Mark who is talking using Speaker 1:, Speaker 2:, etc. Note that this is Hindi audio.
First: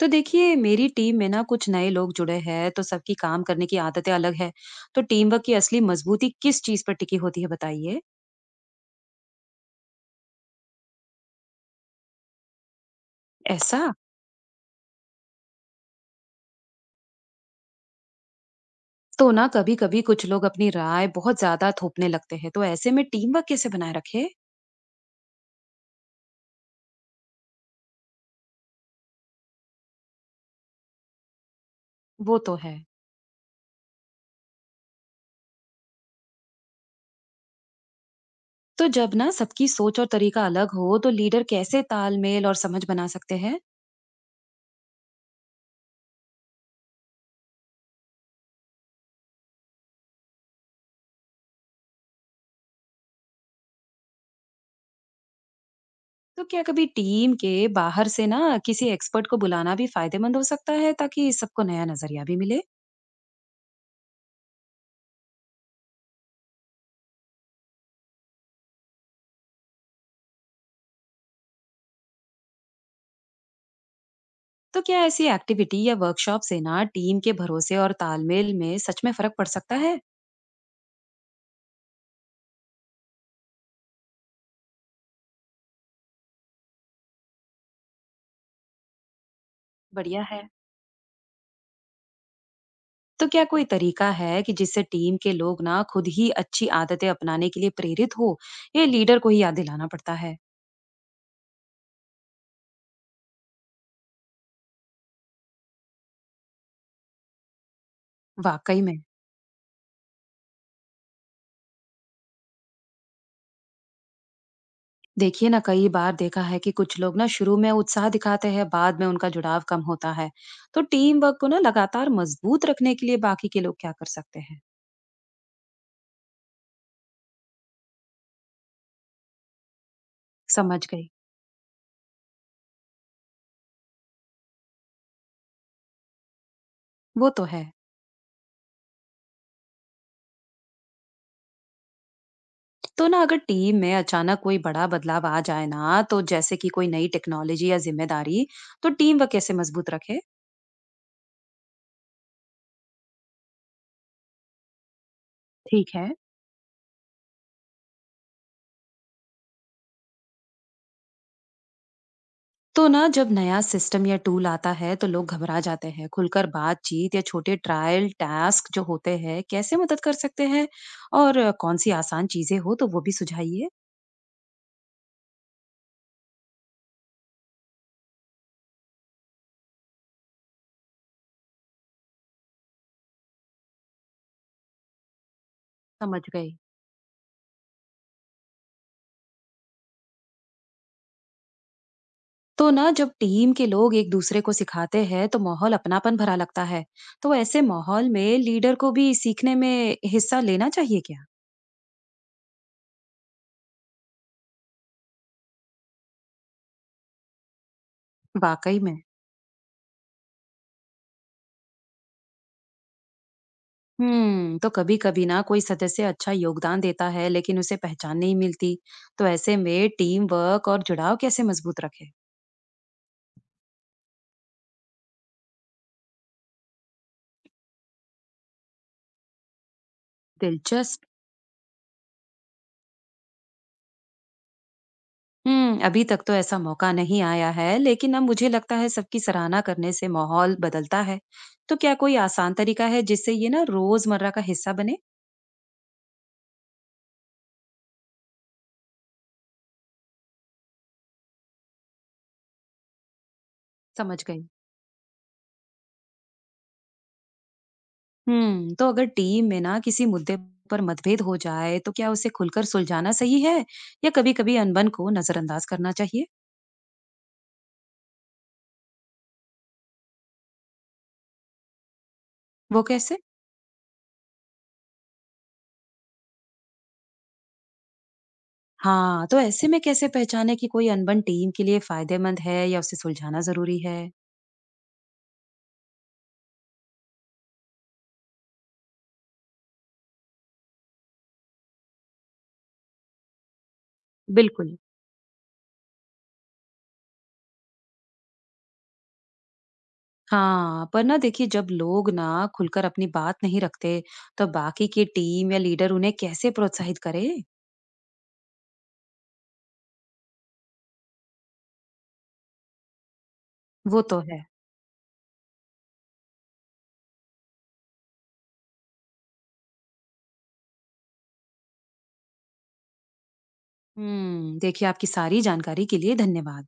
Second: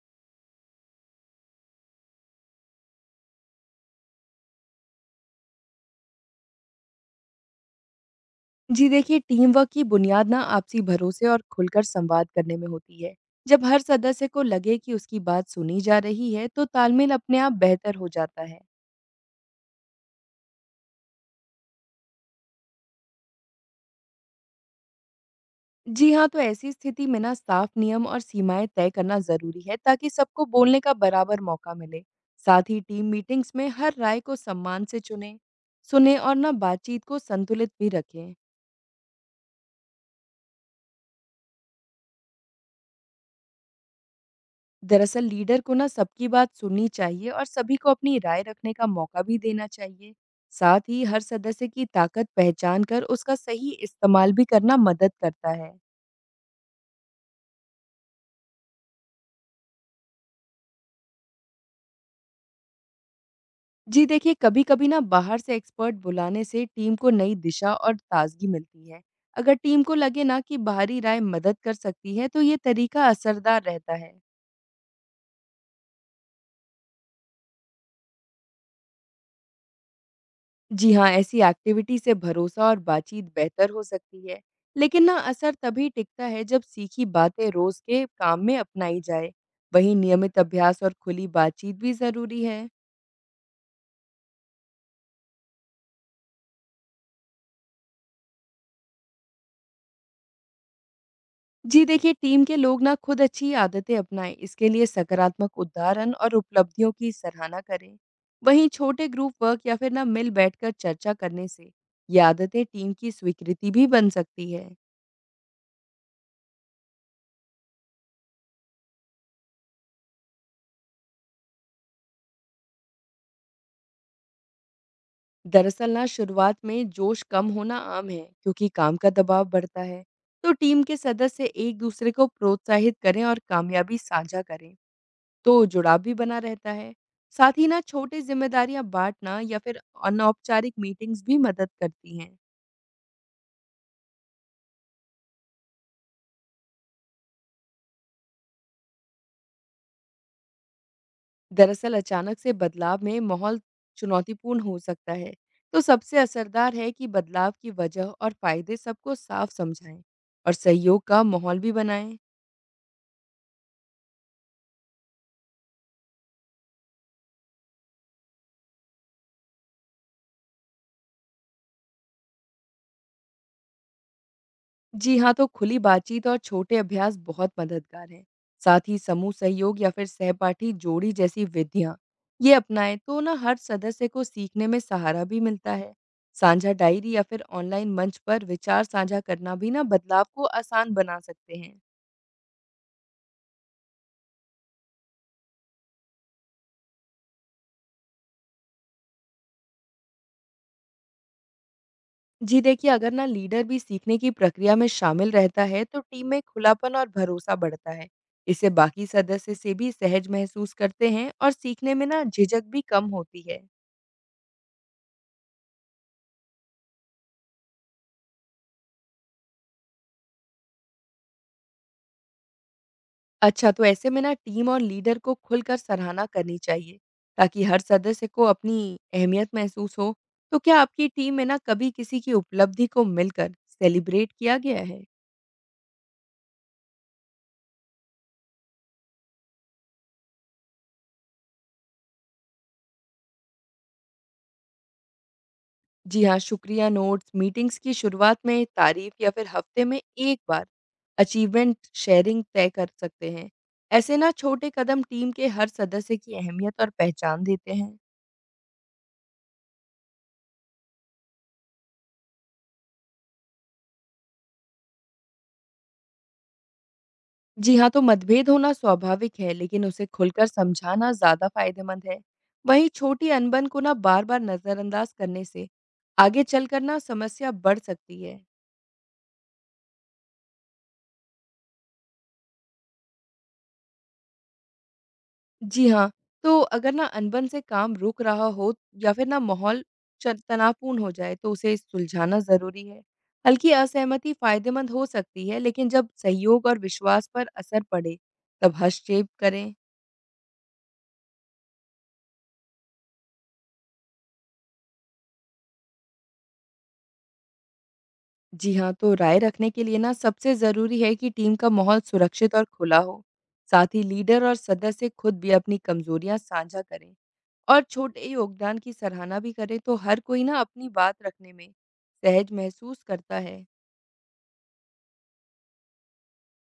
Speaker 1: तो देखिए, मेरी टीम में ना कुछ नए लोग जुड़े हैं। तो सबकी काम करने की आदतें अलग है। तो टीम वर्क की असली मजबूती किस चीज पर टिकी होती है, बताइए।
Speaker 2: जी देखिए, टीम वर्क की बुनियाद ना आपसी भरोसे और खुलकर संवाद करने में होती है। जब हर
Speaker 1: ऐसा।
Speaker 2: सदस्य को लगे कि उसकी बात सुनी जा रही है, तो तालमेल अपने आप बेहतर हो जाता है।
Speaker 1: तो ना कभी कभी कुछ लोग अपनी राय बहुत ज्यादा थोपने लगते हैं, तो ऐसे में टीम वर्क कैसे बनाए रखे।
Speaker 2: जी हाँ, तो ऐसी स्थिति में ना साफ नियम और सीमाएं तय करना ज़रूरी है, ताकि सबको बोलने का बराबर मौका मिले।
Speaker 1: वो तो
Speaker 2: साथ
Speaker 1: है।
Speaker 2: ही टीम मीटिंग्स में हर राय को सम्मान से चुने, सुने और ना बातचीत को संतुलित भी रखें।
Speaker 1: तो जब ना सबकी सोच और तरीका अलग हो, तो लीडर कैसे तालमेल और समझ बना सकते हैं।
Speaker 2: दरअसल लीडर को ना सबकी बात सुननी चाहिए और सभी को अपनी राय रखने का मौका भी देना चाहिए। साथ ही हर सदस्य की ताकत पहचान कर उसका सही इस्तेमाल भी करना मदद करता है।
Speaker 1: तो क्या कभी टीम के बाहर से ना किसी एक्सपर्ट को बुलाना भी फायदेमंद हो सकता है, ताकि सबको नया नजरिया भी मिले।
Speaker 2: जी देखिए, कभी कभी ना बाहर से एक्सपर्ट बुलाने से टीम को नई दिशा और ताजगी मिलती है। अगर टीम को लगे ना कि बाहरी राय मदद कर सकती है, तो ये तरीका असरदार रहता है।
Speaker 1: तो क्या ऐसी एक्टिविटी या वर्कशॉप से ना टीम के भरोसे और तालमेल में सच में फर्क पड़ सकता है।
Speaker 2: जी हाँ, ऐसी एक्टिविटी से भरोसा और बातचीत बेहतर हो सकती है। लेकिन ना असर तभी टिकता है जब सीखी बातें रोज के काम में अपनाई जाए। वहीं
Speaker 1: बढ़िया
Speaker 2: नियमित
Speaker 1: है।
Speaker 2: अभ्यास और खुली बातचीत भी ज़रूरी है।
Speaker 1: तो क्या कोई तरीका है कि जिससे टीम के लोग ना खुद ही अच्छी आदतें अपनाने के लिए प्रेरित हो। ये लीडर को ही याद दिलाना पड़ता है।
Speaker 2: जी देखिए, टीम के लोग ना खुद अच्छी आदतें अपनाएं। इसके लिए सकारात्मक उदाहरण और उपलब्धियों की सराहना करें। वहीं
Speaker 1: वाकई में।
Speaker 2: छोटे ग्रुप वर्क या फिर ना मिल बैठकर चर्चा करने से ये आदतें टीम की स्वीकृति भी बन सकती है।
Speaker 1: देखिए ना कई बार देखा है कि कुछ लोग ना शुरू में उत्साह दिखाते हैं, बाद में उनका जुड़ाव कम होता है। तो टीम वर्क को ना लगातार मजबूत रखने के लिए बाकी के लोग क्या कर सकते हैं।
Speaker 2: दरअसल ना शुरुआत में जोश कम होना आम है, क्योंकि काम का दबाव बढ़ता है। तो टीम
Speaker 1: समझ
Speaker 2: के
Speaker 1: गई।
Speaker 2: सदस्य एक दूसरे को प्रोत्साहित करें और कामयाबी साझा करें, तो जुड़ाव भी बना रहता है।
Speaker 1: वो तो
Speaker 2: साथ
Speaker 1: है।
Speaker 2: ही ना छोटी जिम्मेदारियां बांटना या फिर अनौपचारिक मीटिंग्स भी मदद करती हैं।
Speaker 1: तो ना अगर टीम में अचानक कोई बड़ा बदलाव आ जाए ना, तो जैसे कि कोई नई टेक्नोलॉजी या जिम्मेदारी, तो टीम वह कैसे मजबूत रखे।
Speaker 2: दरअसल अचानक से बदलाव में माहौल चुनौतीपूर्ण हो सकता है। तो
Speaker 1: ठीक है।
Speaker 2: सबसे असरदार है कि बदलाव की वजह और फायदे सबको साफ समझाएं और सहयोग का माहौल भी बनाएं।
Speaker 1: तो ना जब नया सिस्टम या टूल आता है तो लोग घबरा जाते हैं। खुलकर बातचीत या छोटे ट्रायल टास्क जो होते हैं, कैसे मदद कर सकते हैं। और कौन सी आसान चीजें हो तो वो भी सुझाइए।
Speaker 2: जी हाँ, तो खुली बातचीत और छोटे अभ्यास बहुत मददगार हैं। साथ ही समूह सहयोग या फिर सहपाठी जोड़ी जैसी विधियाँ ये अपनाएं, तो ना हर सदस्य को सीखने में सहारा भी मिलता है।
Speaker 1: समझ गई।
Speaker 2: साझा डायरी या फिर ऑनलाइन मंच पर विचार साझा करना भी ना बदलाव को आसान बना सकते हैं।
Speaker 1: तो ना जब टीम के लोग एक दूसरे को सिखाते हैं, तो माहौल अपनापन भरा लगता है। तो ऐसे माहौल में लीडर को भी सीखने में हिस्सा लेना चाहिए क्या।
Speaker 2: जी देखिए, अगर ना लीडर भी सीखने की प्रक्रिया में शामिल रहता है, तो टीम में खुलापन और भरोसा बढ़ता है। इससे
Speaker 1: वाकई में।
Speaker 2: बाकी सदस्य से भी सहज महसूस करते हैं और सीखने में ना झिझक भी कम होती है।
Speaker 1: हम्म। तो कभी कभी ना कोई सदस्य अच्छा योगदान देता है, लेकिन उसे पहचान नहीं मिलती। तो ऐसे में टीम वर्क और जुड़ाव कैसे मजबूत रखे।
Speaker 2: अच्छा, तो ऐसे में ना टीम और लीडर को खुलकर सराहना करनी चाहिए, ताकि हर सदस्य को अपनी अहमियत महसूस हो। तो क्या
Speaker 1: दिलचस्प।
Speaker 2: आपकी टीम में ना कभी किसी की उपलब्धि को मिलकर सेलिब्रेट किया गया है?
Speaker 1: हम्म, अभी तक तो ऐसा मौका नहीं आया है, लेकिन अब मुझे लगता है सबकी सराहना करने से माहौल बदलता है। तो क्या कोई आसान तरीका है जिससे ये ना रोजमर्रा का हिस्सा बने।
Speaker 2: जी हाँ, शुक्रिया नोट्स, मीटिंग्स की शुरुआत में तारीफ या फिर हफ्ते में एक बार अचीवमेंट शेयरिंग तय कर सकते हैं। ऐसे
Speaker 1: समझ
Speaker 2: ना
Speaker 1: गई।
Speaker 2: छोटे कदम टीम के हर सदस्य की अहमियत और पहचान देते हैं।
Speaker 1: हम्म। तो अगर टीम में ना किसी मुद्दे पर मतभेद हो जाए, तो क्या उसे खुलकर सुलझाना सही है, या कभी-कभी अनबन को नजरअंदाज करना चाहिए।
Speaker 2: जी हाँ, तो मतभेद होना स्वाभाविक है, लेकिन उसे खुलकर समझाना ज़्यादा फायदेमंद है।
Speaker 1: वो
Speaker 2: वहीं
Speaker 1: कैसे?
Speaker 2: छोटी अनबन को ना बार-बार नज़रअंदाज करने से आगे चलकर ना समस्या बढ़ सकती है।
Speaker 1: हाँ, तो ऐसे में कैसे पहचाने कि कोई अनबन टीम के लिए फायदेमंद है या उसे सुलझाना ज़रूरी है?
Speaker 2: जी हाँ, तो अगर ना अनबन से काम रुक रहा हो या फिर ना माहौल च तनावपूर्ण हो जाए, तो उसे सुलझाना ज़रूरी है। हल्की असहमति
Speaker 1: बिल्कुल।
Speaker 2: फायदेमंद हो सकती है, लेकिन जब सहयोग और विश्वास पर असर पड़े, तब हस्तक्षेप करें।
Speaker 1: हाँ, पर ना देखिए जब लोग ना खुलकर अपनी बात नहीं रखते, तो बाकी की टीम या लीडर उन्हें कैसे प्रोत्साहित करे?
Speaker 2: जी हाँ, तो राय रखने के लिए ना सबसे ज़रूरी है कि टीम का माहौल सुरक्षित और खुला हो। साथ ही
Speaker 1: वो तो
Speaker 2: लीडर
Speaker 1: है।
Speaker 2: और सदस्य खुद भी अपनी कमजोरियां साझा करें और छोटे योगदान की सराहना भी करें, तो हर कोई ना अपनी बात रखने में सहज महसूस करता है।
Speaker 1: देखिए, आपकी सारी जानकारी के लिए धन्यवाद।